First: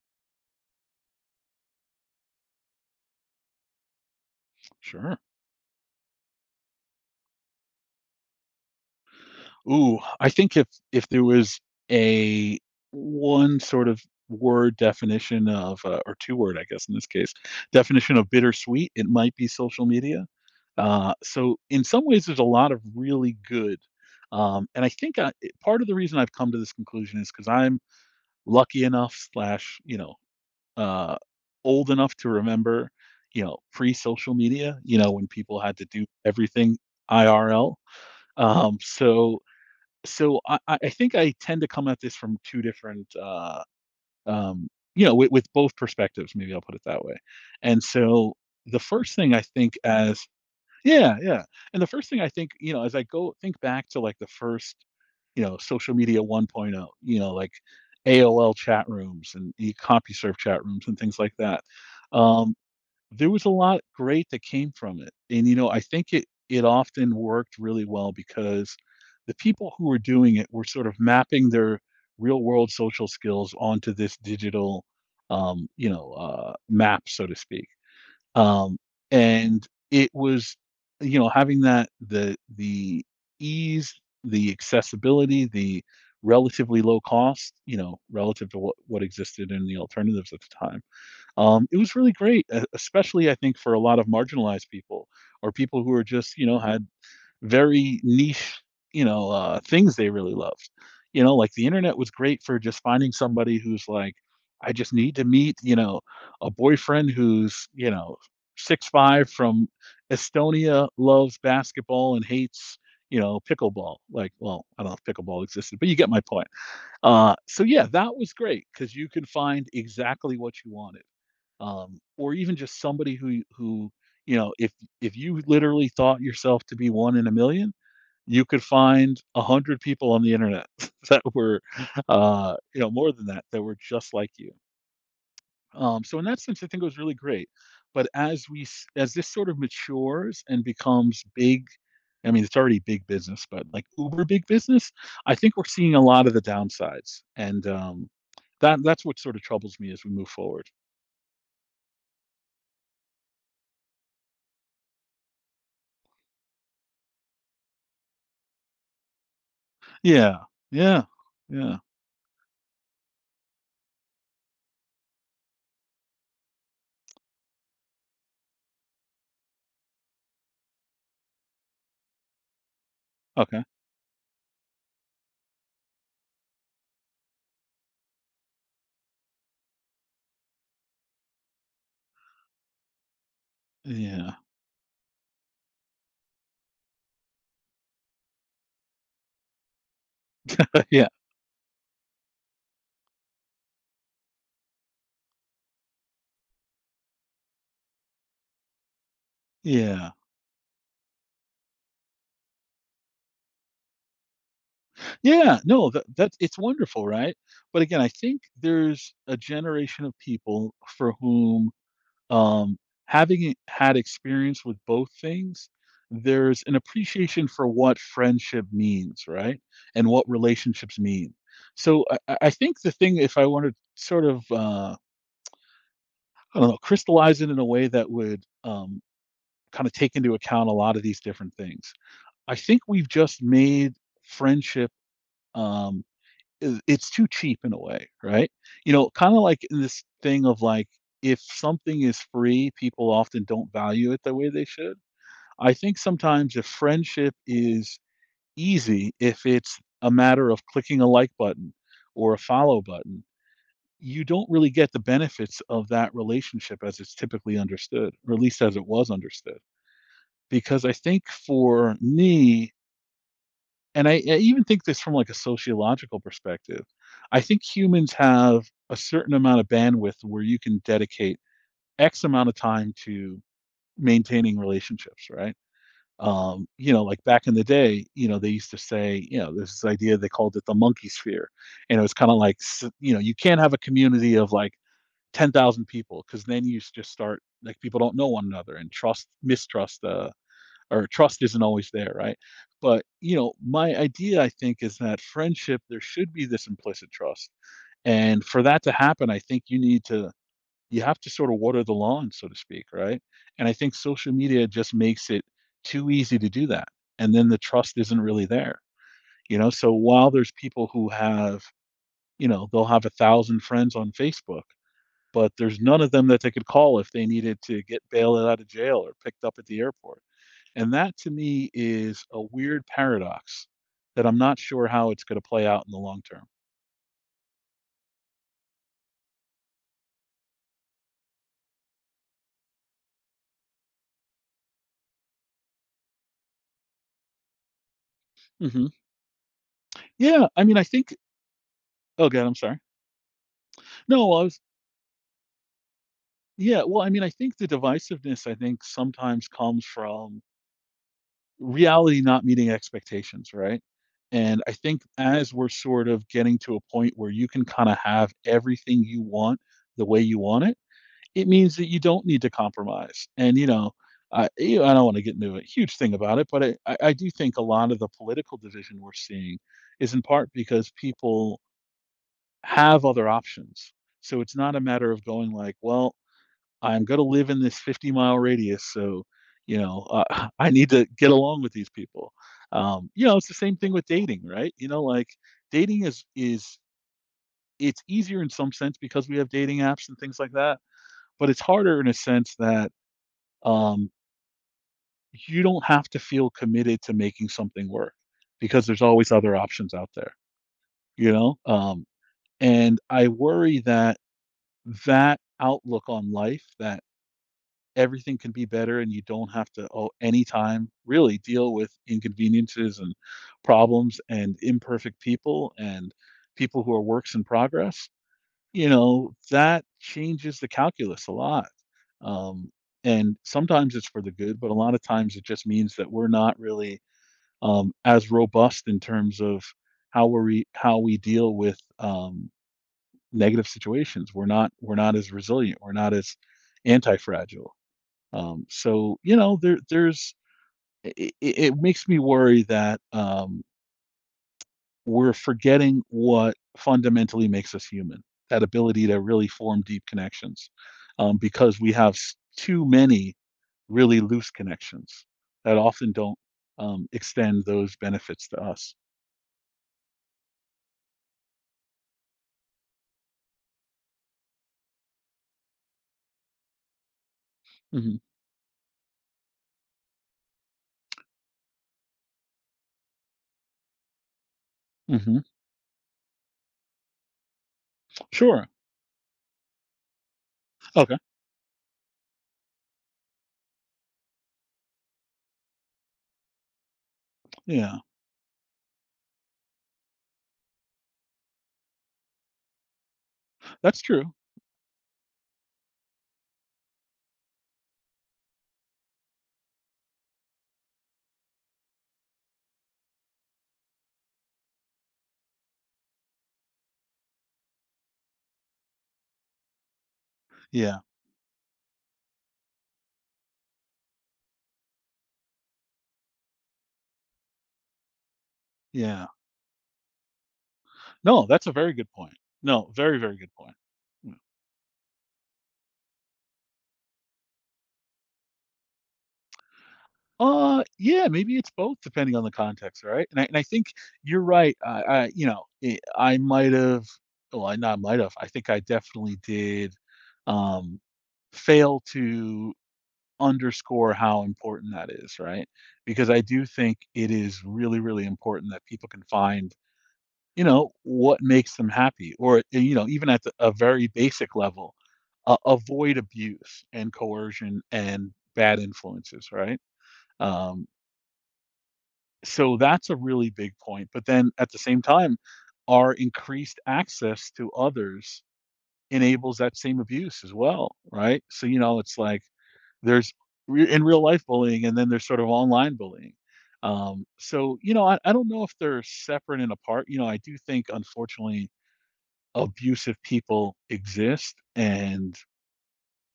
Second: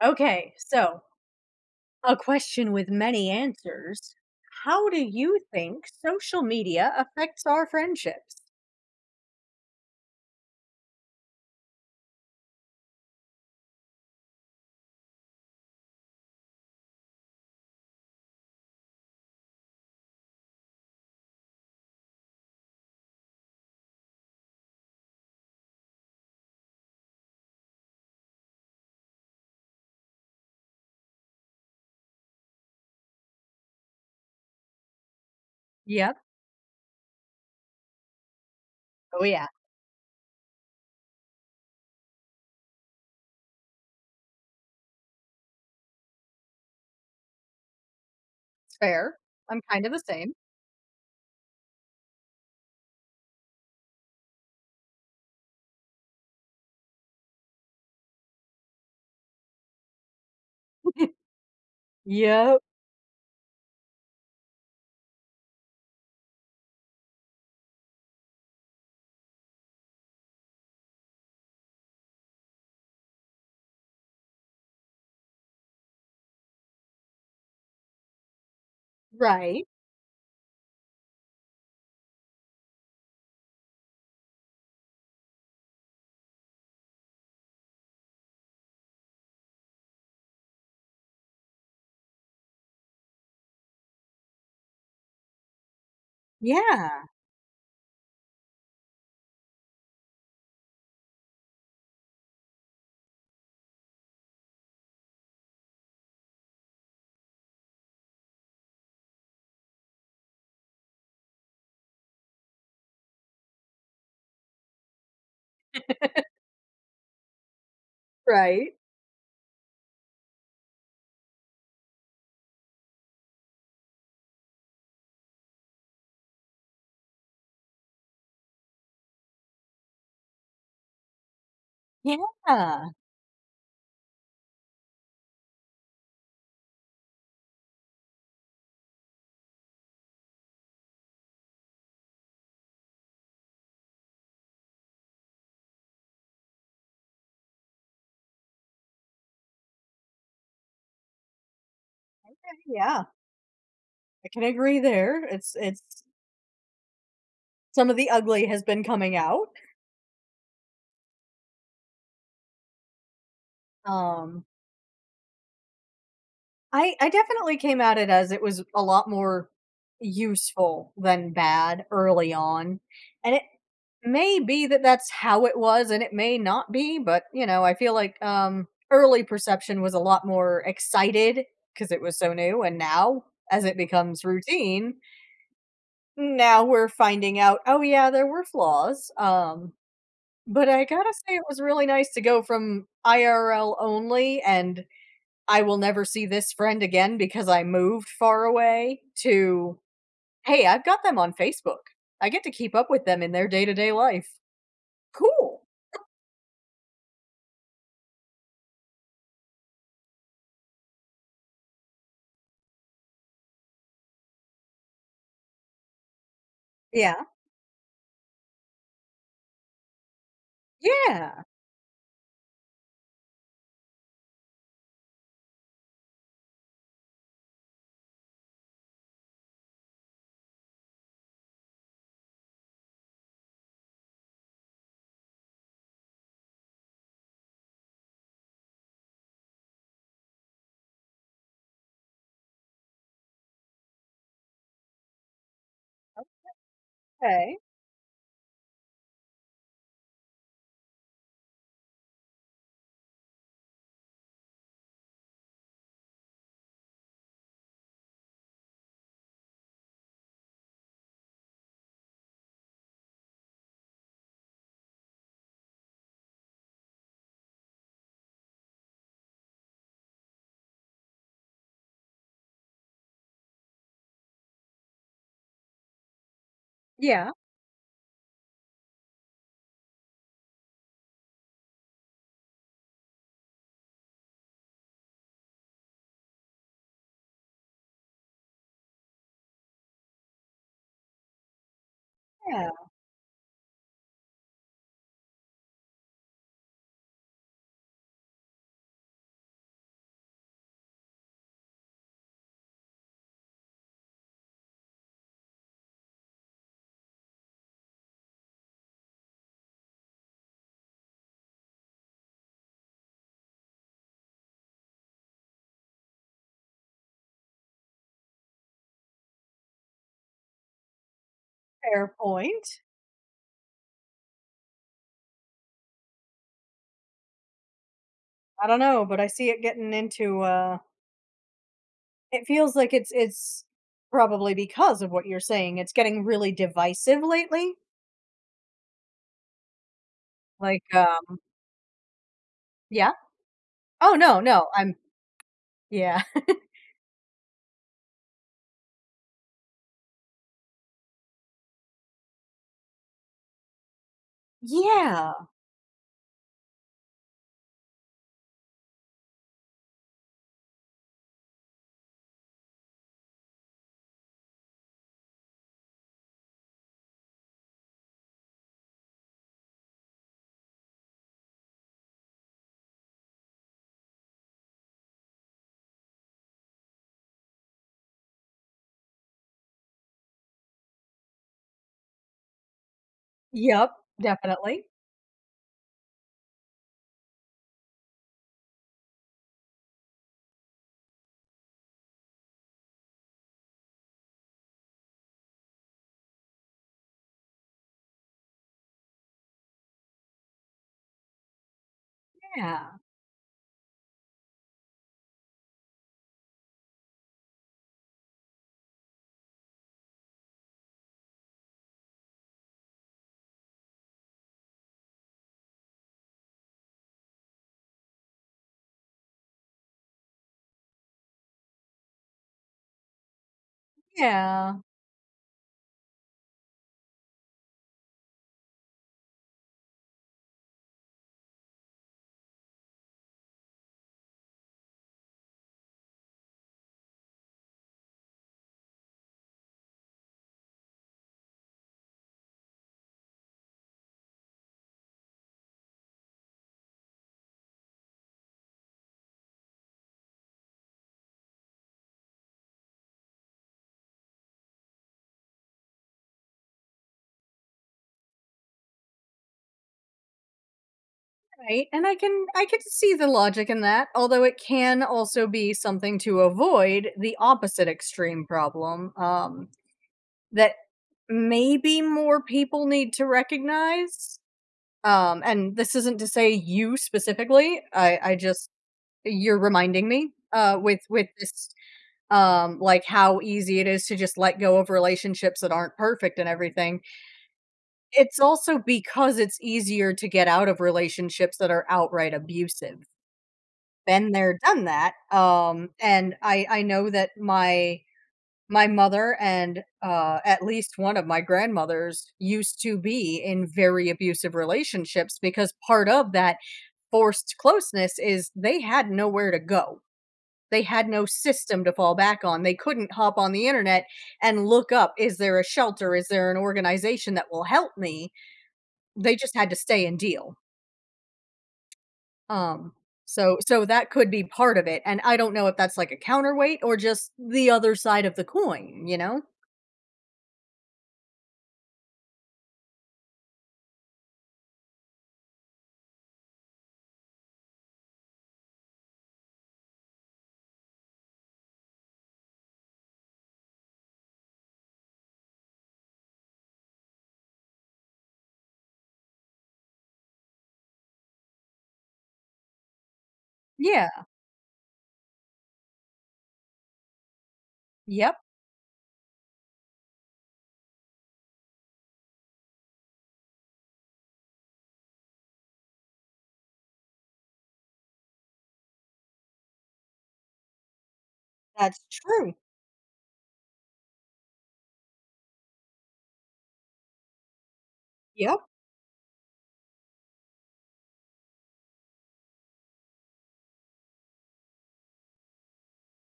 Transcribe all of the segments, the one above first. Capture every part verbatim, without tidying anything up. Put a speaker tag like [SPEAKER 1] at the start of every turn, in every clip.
[SPEAKER 1] Okay, so a question with many answers. How do
[SPEAKER 2] Sure.
[SPEAKER 1] you think social media affects our friendships?
[SPEAKER 2] Ooh, I think if if there was a one sort of word definition of, uh, or two word, I guess, in this case, definition of bittersweet, it might be social media. Uh, so in some ways, there's a lot of really good, um, and I think I it part of the reason I've come to this conclusion is because 'cause I'm lucky enough slash, you know, uh, old enough to remember, you know, pre-social media, you know, when people had to do
[SPEAKER 1] Yep.
[SPEAKER 2] everything I R L. Um,
[SPEAKER 1] Oh,
[SPEAKER 2] so
[SPEAKER 1] yeah,
[SPEAKER 2] so I, I I think I tend to come at this from two different, uh, um, you know, with, with both perspectives. Maybe I'll put it that way. And so
[SPEAKER 1] it's
[SPEAKER 2] the
[SPEAKER 1] fair.
[SPEAKER 2] first thing I
[SPEAKER 1] I'm
[SPEAKER 2] think
[SPEAKER 1] kind of the
[SPEAKER 2] as
[SPEAKER 1] same.
[SPEAKER 2] Yeah, yeah, and the first thing I think, you know, as I go think back to like the first, you know, social media 1.0, you know, like A O L chat rooms and e CompuServe chat rooms and things like that. Um,
[SPEAKER 1] Yep.
[SPEAKER 2] there was a lot great that came from it, and, you know, I think it it often worked really well because the people who were doing it were sort of mapping their real world social skills onto this digital, um, you know, uh, map, so to speak, um,
[SPEAKER 1] Right.
[SPEAKER 2] and it was, you know, having that the the ease, the accessibility, the relatively low cost, you know, relative to what what existed in the alternatives at the time. Um, it was really great, e especially, I think, for a lot of marginalized people or people who are just, you know, had
[SPEAKER 1] Yeah.
[SPEAKER 2] very niche, you know, uh, things they really loved. You know, like, the internet was great for just finding somebody who's like, "I just need to meet, you know, a boyfriend who's, you know, six five from Estonia, loves basketball and hates, you know, pickleball." Like, well, I don't know if pickleball existed, but you get my point. Uh, so yeah, that was great
[SPEAKER 1] Right.
[SPEAKER 2] because you could find exactly what you wanted, um, or even just somebody who who you know, if if you literally thought yourself to be one in a million, you could find a hundred people on the internet that were,
[SPEAKER 1] Yeah.
[SPEAKER 2] uh, you know, more than that that were just like you, um, so in that sense, I think it was really great. But as we s- as this sort of matures and becomes big, I mean, it's already big business, but like uber big business, I think we're seeing a lot of the downsides, and um, that that's what sort of troubles me as we move forward.
[SPEAKER 1] Yeah, I can agree there. It's it's some of the ugly has been coming out.
[SPEAKER 2] Yeah. Yeah. Yeah.
[SPEAKER 1] Um I I definitely came at it as it was a lot more useful than bad early on. And it,
[SPEAKER 2] Okay.
[SPEAKER 1] may be that that's how it was, and it may not be, but, you know, I feel like, um, early perception was a lot more excited because it was so new, and now, as it becomes
[SPEAKER 2] Yeah.
[SPEAKER 1] routine, now we're finding out, "Oh, yeah, there were flaws," um, but I
[SPEAKER 2] Yeah.
[SPEAKER 1] gotta say it was really nice to go from I R L only and I will never see this friend again because I moved far away to,
[SPEAKER 2] Yeah.
[SPEAKER 1] "Hey, I've got them on Facebook. I get to keep up with them in their day-to-day life.
[SPEAKER 2] Yeah.
[SPEAKER 1] Cool."
[SPEAKER 2] No, that that's it's wonderful, right? But again, I think there's a generation of people for whom, um, having e had experience with both things, there's an
[SPEAKER 1] Yeah.
[SPEAKER 2] appreciation for what friendship means, right? And what relationships mean.
[SPEAKER 1] Yeah,
[SPEAKER 2] So I I I think the thing, if I wanted to sort of, uh, I don't know, crystallize it in a way that would, um, kinda take into account a lot of these different things. I think we've just made friendship, um, I it's too cheap in a way, right? You know, kinda like in this thing of, like, if something is free, people often don't value it the way they should. I think sometimes if friendship
[SPEAKER 1] okay.
[SPEAKER 2] is easy, if it's a matter of clicking a like button or a follow button, you don't really get the benefits of that relationship as it's typically understood, or at least as it was understood. Because I think for me, and I, I even think this from like a sociological perspective. I think humans have a certain amount of bandwidth where you can dedicate X amount of time to maintaining relationships, right? Um, you know, like
[SPEAKER 1] Yeah,
[SPEAKER 2] back in the day, you know, they used to say, you know, this idea, they called it the monkey sphere, and it was kind of like, s- you know, you can't have a community of like ten thousand people, because then you s- just start like people don't know one another and trust, mistrust, uh, or trust isn't always there, right?
[SPEAKER 1] yeah,
[SPEAKER 2] But, you know, my idea, I think, is that friendship, there should be this implicit trust. And for that to happen, I think you need to, you have to sort of water the lawn, so to speak, right? And I think social media just makes it too easy to do that. And then the trust isn't really there, you know? So while there's people who have, you know, they'll have a thousand friends on Facebook, but there's none of them that they could call if they needed to get bailed out of jail or picked up at the airport. And that to me
[SPEAKER 1] fair
[SPEAKER 2] is a
[SPEAKER 1] point.
[SPEAKER 2] weird paradox that I'm not sure how it's gonna play out in the long term.
[SPEAKER 1] I don't know, but I see it getting into, uh it feels like it's it's probably because of what you're saying, it's getting really divisive lately.
[SPEAKER 2] Mhm. Yeah, I mean,
[SPEAKER 1] Like,
[SPEAKER 2] I think—
[SPEAKER 1] um
[SPEAKER 2] Oh, God, I'm sorry.
[SPEAKER 1] yeah? Oh,
[SPEAKER 2] No, well,
[SPEAKER 1] no,
[SPEAKER 2] I was—
[SPEAKER 1] no, I'm yeah.
[SPEAKER 2] Yeah, well, I mean, I think the divisiveness, I think, sometimes comes from reality not meeting expectations, right? And I think
[SPEAKER 1] Yeah.
[SPEAKER 2] as we're sort of getting to a point where you can kinda have everything you want the way you want it it means that you don't need to compromise. And, you know, I, you know, I don't want to get into a huge thing about it, but I, I I do think a lot of the political division we're seeing is in part because people have other options. So it's not a matter of going like, well, I'm going to live in this fifty mile radius. So, you know, uh, I need to get along with these people. Um, you know, it's the same thing
[SPEAKER 1] Yep,
[SPEAKER 2] with dating, right?
[SPEAKER 1] definitely.
[SPEAKER 2] You know, like dating is, is, it's easier in some sense because we have dating apps and things like that, but it's harder in a sense that, um, you don't have to feel committed to making something work because there's always other options out there, you know? Um,
[SPEAKER 1] Yeah,
[SPEAKER 2] and I worry that that outlook on life, that everything can be better and you don't have to oh anytime really deal with inconveniences and problems and imperfect people and people who are works in progress. You know, that changes the calculus a lot. Um, and sometimes it's for the good, but
[SPEAKER 1] yeah,
[SPEAKER 2] a lot of times it just means that we're not really, um, as robust in terms of how we re- how we deal with, um, negative situations. We're not we're not as resilient. We're not as anti-fragile. Um, so you know, there there's it, it makes me worry that, um, we're forgetting what fundamentally makes us human, that ability to really form deep connections, um, because we have s- too many really loose connections that often don't, um, extend those benefits to us.
[SPEAKER 1] right, and I can I can see the logic in that, although it can also be something to avoid the opposite
[SPEAKER 2] Hmm.
[SPEAKER 1] extreme problem, um, that maybe more people need to recognize,
[SPEAKER 2] Hmm.
[SPEAKER 1] um, and this isn't to say you specifically, I I
[SPEAKER 2] Sure.
[SPEAKER 1] just you're reminding me, uh, with
[SPEAKER 2] Okay.
[SPEAKER 1] with this, um, like, how easy it is to just let go of relationships that aren't perfect and everything.
[SPEAKER 2] Yeah,
[SPEAKER 1] It's also because it's easier to get out of relationships that are outright abusive.
[SPEAKER 2] that's
[SPEAKER 1] Been
[SPEAKER 2] true.
[SPEAKER 1] there, done that, um, and I I know that my My mother and, uh, at least one of my grandmothers used to be in very abusive relationships because part of that forced closeness is they had nowhere to go. They
[SPEAKER 2] Yeah.
[SPEAKER 1] had no system to fall back on. They couldn't hop on the internet and look up, is there a shelter? Is there an organization that will help me?
[SPEAKER 2] Yeah.
[SPEAKER 1] They just had to stay and deal.
[SPEAKER 2] No, that's a very good point. No,
[SPEAKER 1] Um,
[SPEAKER 2] very, very good
[SPEAKER 1] so
[SPEAKER 2] point.
[SPEAKER 1] so that could
[SPEAKER 2] Mm.
[SPEAKER 1] be part of it. And I don't know if that's like a counterweight or just the other side of the coin, you know?
[SPEAKER 2] Uh, yeah, maybe it's both depending on the context, right? And I and I think you're right. I, I you know, it, I might have, well, I not might have. I think I definitely did, um fail to underscore how important that is, right? Because I do think it is really, really important that people can find, you know, what makes them happy or, uh, you know, even at the, a very
[SPEAKER 1] Yeah.
[SPEAKER 2] basic level, uh, avoid abuse and coercion and
[SPEAKER 1] Yep.
[SPEAKER 2] bad influences, right? Um, So that's a really big point, but then at the same time, our increased access to others enables that same abuse as well, right? So, you know,
[SPEAKER 1] That's
[SPEAKER 2] it's like
[SPEAKER 1] true.
[SPEAKER 2] there's re- in real life bullying, and then there's sort of online bullying. Um, so, you know, I, I don't
[SPEAKER 1] Yep.
[SPEAKER 2] know if they're separate and apart. You know, I do think unfortunately abusive people exist, and,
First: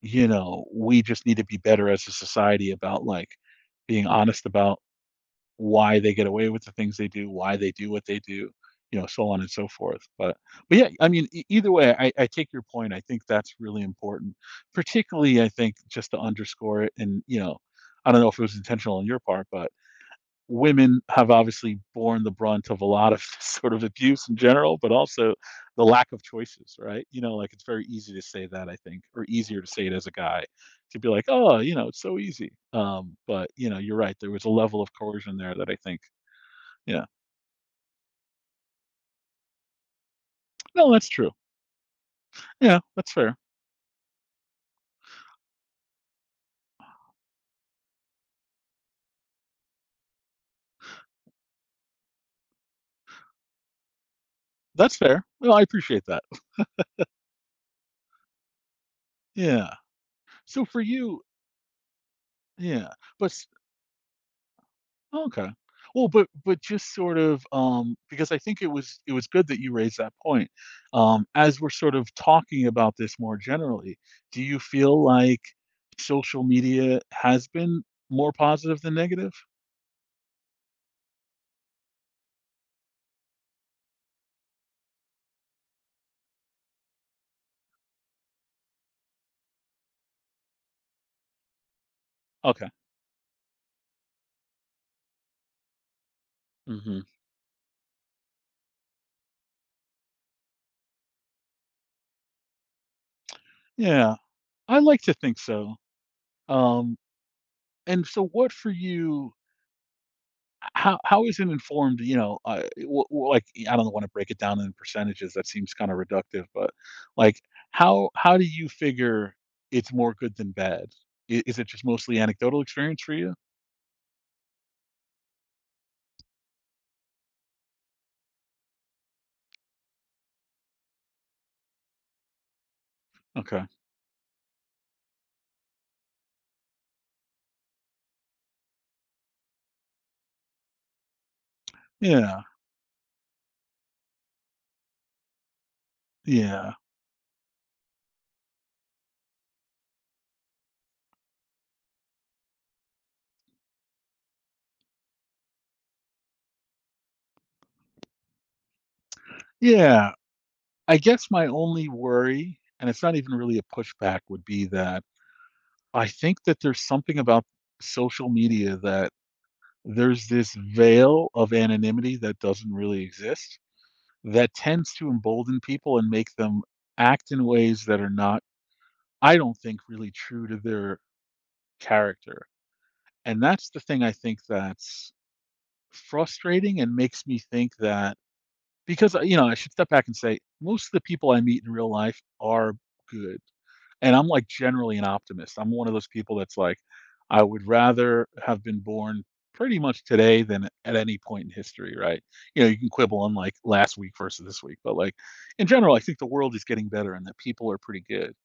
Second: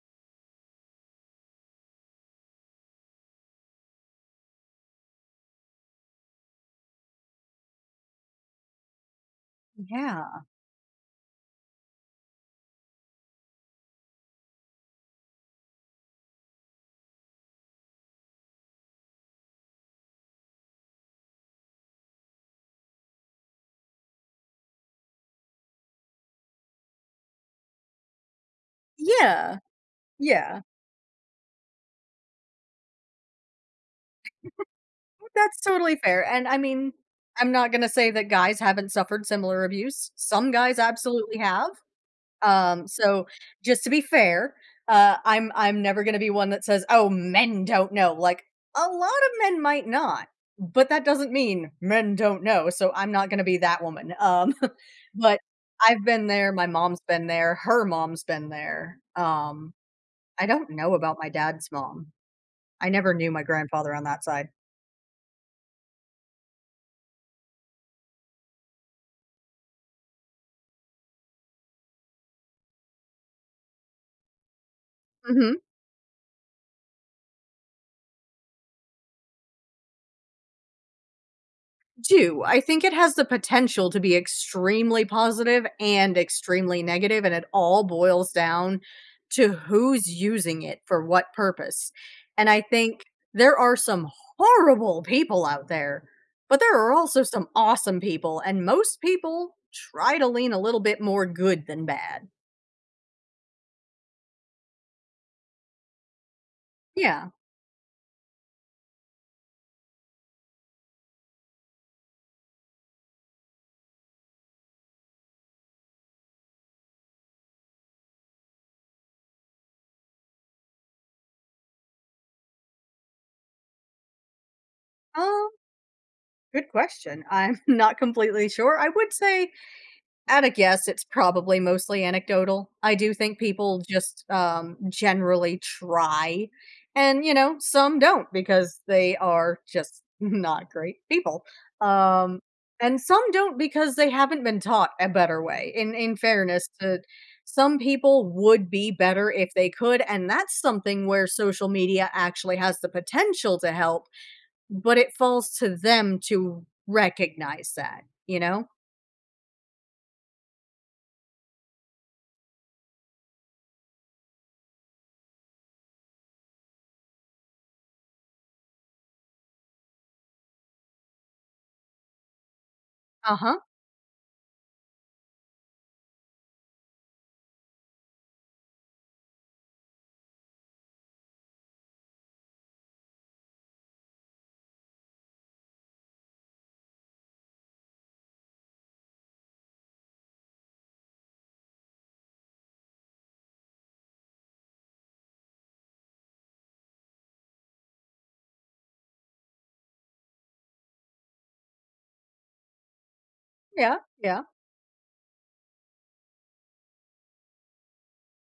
[SPEAKER 2] you know, we just need to be better as a society about like being honest about why they get away with the things they do, why they do what they do, you know, so on and so forth. But
[SPEAKER 1] Yeah.
[SPEAKER 2] but yeah, I mean, e- either way, I, I take your point. I think that's really important, particularly I think just to underscore it. And you know, I don't know if it was intentional on your part, but women have obviously borne the brunt of a lot of sort of abuse in general, but also the lack of choices, right? You know, like it's very easy to say that, I think, or
[SPEAKER 1] Yeah,
[SPEAKER 2] easier to say it as a guy,
[SPEAKER 1] yeah,
[SPEAKER 2] to be like, oh, you know, it's so easy. Um, but you know, you're right. There was a level of coercion there
[SPEAKER 1] that's
[SPEAKER 2] that I
[SPEAKER 1] totally
[SPEAKER 2] think,
[SPEAKER 1] fair, and I mean,
[SPEAKER 2] yeah,
[SPEAKER 1] I'm not gonna say that guys haven't suffered similar abuse, some guys
[SPEAKER 2] no, that's true.
[SPEAKER 1] absolutely have,
[SPEAKER 2] Yeah,
[SPEAKER 1] um,
[SPEAKER 2] that's
[SPEAKER 1] so
[SPEAKER 2] fair.
[SPEAKER 1] just to be fair, uh, I'm I'm never gonna be one that says, "Oh, men don't know," like, a lot of men might not, but that doesn't mean men don't know, so I'm not gonna be that woman, um,
[SPEAKER 2] That's fair.
[SPEAKER 1] but
[SPEAKER 2] Well, I
[SPEAKER 1] I've
[SPEAKER 2] appreciate that.
[SPEAKER 1] been there, my mom's been there, her mom's been there, um,
[SPEAKER 2] Yeah.
[SPEAKER 1] I
[SPEAKER 2] So
[SPEAKER 1] don't
[SPEAKER 2] for
[SPEAKER 1] know about
[SPEAKER 2] you,
[SPEAKER 1] my dad's mom. I
[SPEAKER 2] yeah,
[SPEAKER 1] never knew my
[SPEAKER 2] but—
[SPEAKER 1] grandfather on that side.
[SPEAKER 2] Okay. Well, but but just sort of, um, because I think it was it was good that you raised that point. Um, as we're sort of talking about this more generally, do you feel like
[SPEAKER 1] Mhm.
[SPEAKER 2] social media has been more positive than negative?
[SPEAKER 1] Do. I think it has the potential to be extremely positive and extremely negative, and it all boils down to who's using it for what purpose. And I
[SPEAKER 2] Okay.
[SPEAKER 1] think there are some horrible people out there, but there are
[SPEAKER 2] Hmm.
[SPEAKER 1] also some awesome people, and most people try to lean a little bit more good than bad.
[SPEAKER 2] Yeah, I like to think so. Um,
[SPEAKER 1] Yeah.
[SPEAKER 2] and so, what for you? How how is it informed, you know, uh, w w like, I don't wanna break it down in percentages, that seems kinda reductive, but, like, how how do you figure it's more good than bad? I is it just mostly anecdotal experience for you?
[SPEAKER 1] Um, good question. I'm not completely sure. I would say at a guess, it's probably mostly anecdotal. I do think
[SPEAKER 2] Okay.
[SPEAKER 1] people just, um, generally try, and, you know, some don't because they are just not great people. Um,
[SPEAKER 2] Yeah.
[SPEAKER 1] and some don't because they haven't been taught a better way. In in fairness
[SPEAKER 2] Yeah.
[SPEAKER 1] to some people would be better if they could, and that's something where social media actually has the potential to help, but it falls to them to recognize that, you know?
[SPEAKER 2] Yeah. I guess my only worry, and it's not even really a pushback, would be that I think that there's something about social media that there's this veil of anonymity that doesn't really
[SPEAKER 1] Uh-huh.
[SPEAKER 2] exist, that tends to embolden people and make them act in ways that are not, I don't think, really true to their character. And that's the thing, I think, that's frustrating and makes me think that, because, uh, you know, I should step back and say most of the people I meet in real life are good. And I'm, like, generally an optimist. I'm one of those people that's like, I would rather have been born pretty much today than at any point in history, right? You know, you can quibble on, like, last
[SPEAKER 1] Yeah,
[SPEAKER 2] week
[SPEAKER 1] yeah.
[SPEAKER 2] versus this week, but, like, in general, I think the world is getting better and that people are pretty good.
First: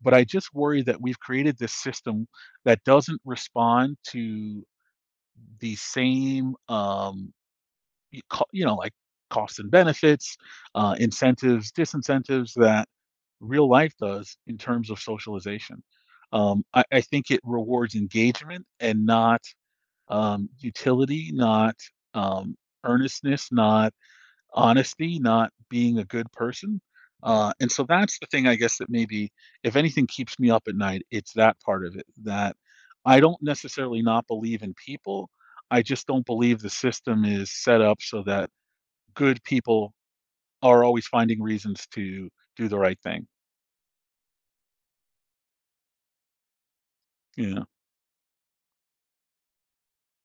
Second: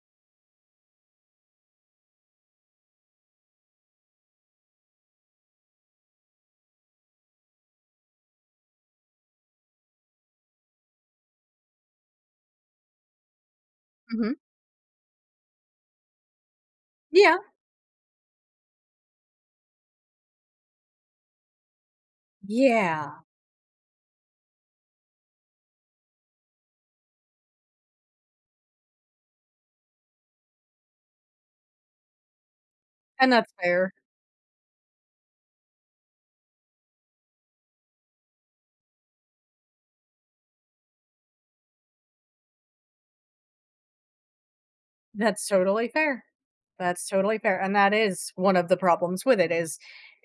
[SPEAKER 2] But I just worry that we've created this system that doesn't respond to the same, um you co- you know, like costs and benefits, uh, incentives, disincentives, that real life
[SPEAKER 1] Mhm.
[SPEAKER 2] does in terms of socialization. Um, I, I think
[SPEAKER 1] Yeah.
[SPEAKER 2] it rewards engagement and not, um, utility, not, um,
[SPEAKER 1] Yeah.
[SPEAKER 2] earnestness, not honesty, not being a good person. Uh, and so that's the thing, I guess, that maybe, if anything, keeps me up at night. It's that part of it that I
[SPEAKER 1] And
[SPEAKER 2] don't
[SPEAKER 1] that's fair.
[SPEAKER 2] necessarily not believe in people. I just don't believe the system is set up so that good people are always finding reasons to do the right thing.
[SPEAKER 1] That's totally fair. That's totally fair.
[SPEAKER 2] Yeah.
[SPEAKER 1] And that is one of the problems with it is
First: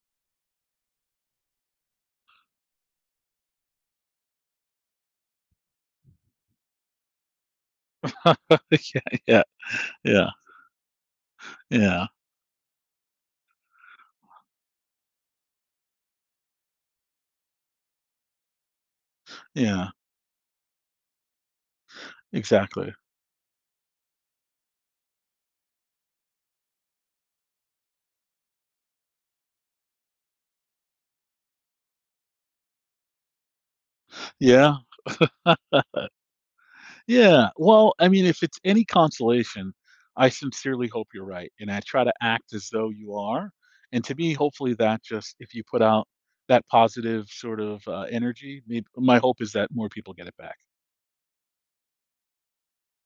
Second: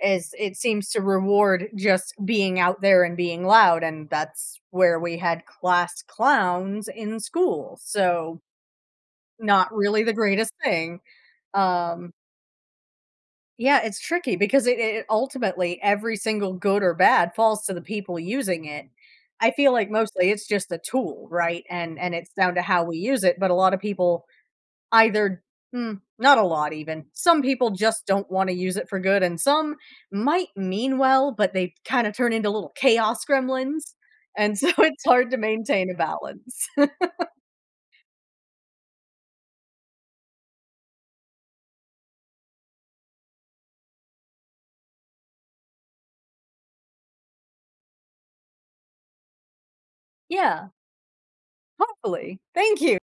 [SPEAKER 1] is it seems to reward just being out there and being loud and that's where we had class clowns in school. So
[SPEAKER 2] Yeah, yeah,
[SPEAKER 1] not really the
[SPEAKER 2] yeah,
[SPEAKER 1] greatest thing.
[SPEAKER 2] yeah,
[SPEAKER 1] Um Yeah, it's tricky because it it ultimately, every single good or bad falls to the people using it. I feel like
[SPEAKER 2] yeah,
[SPEAKER 1] mostly it's just a tool, right? And and it's down to how
[SPEAKER 2] exactly.
[SPEAKER 1] we use it, but a lot of people either mm, not a lot even. Some people just don't want to use it for good and some might mean well, but they kind of turn into little chaos gremlins. And so
[SPEAKER 2] Yeah,
[SPEAKER 1] it's hard to maintain a balance.
[SPEAKER 2] yeah. Well, I mean, if it's any consolation, I sincerely hope you're right, and I try to act as though you are, and to me, hopefully, that just if you put out that positive sort of, uh, energy, mayb my hope is that more people get it back.
[SPEAKER 1] Yeah, hopefully. Thank you.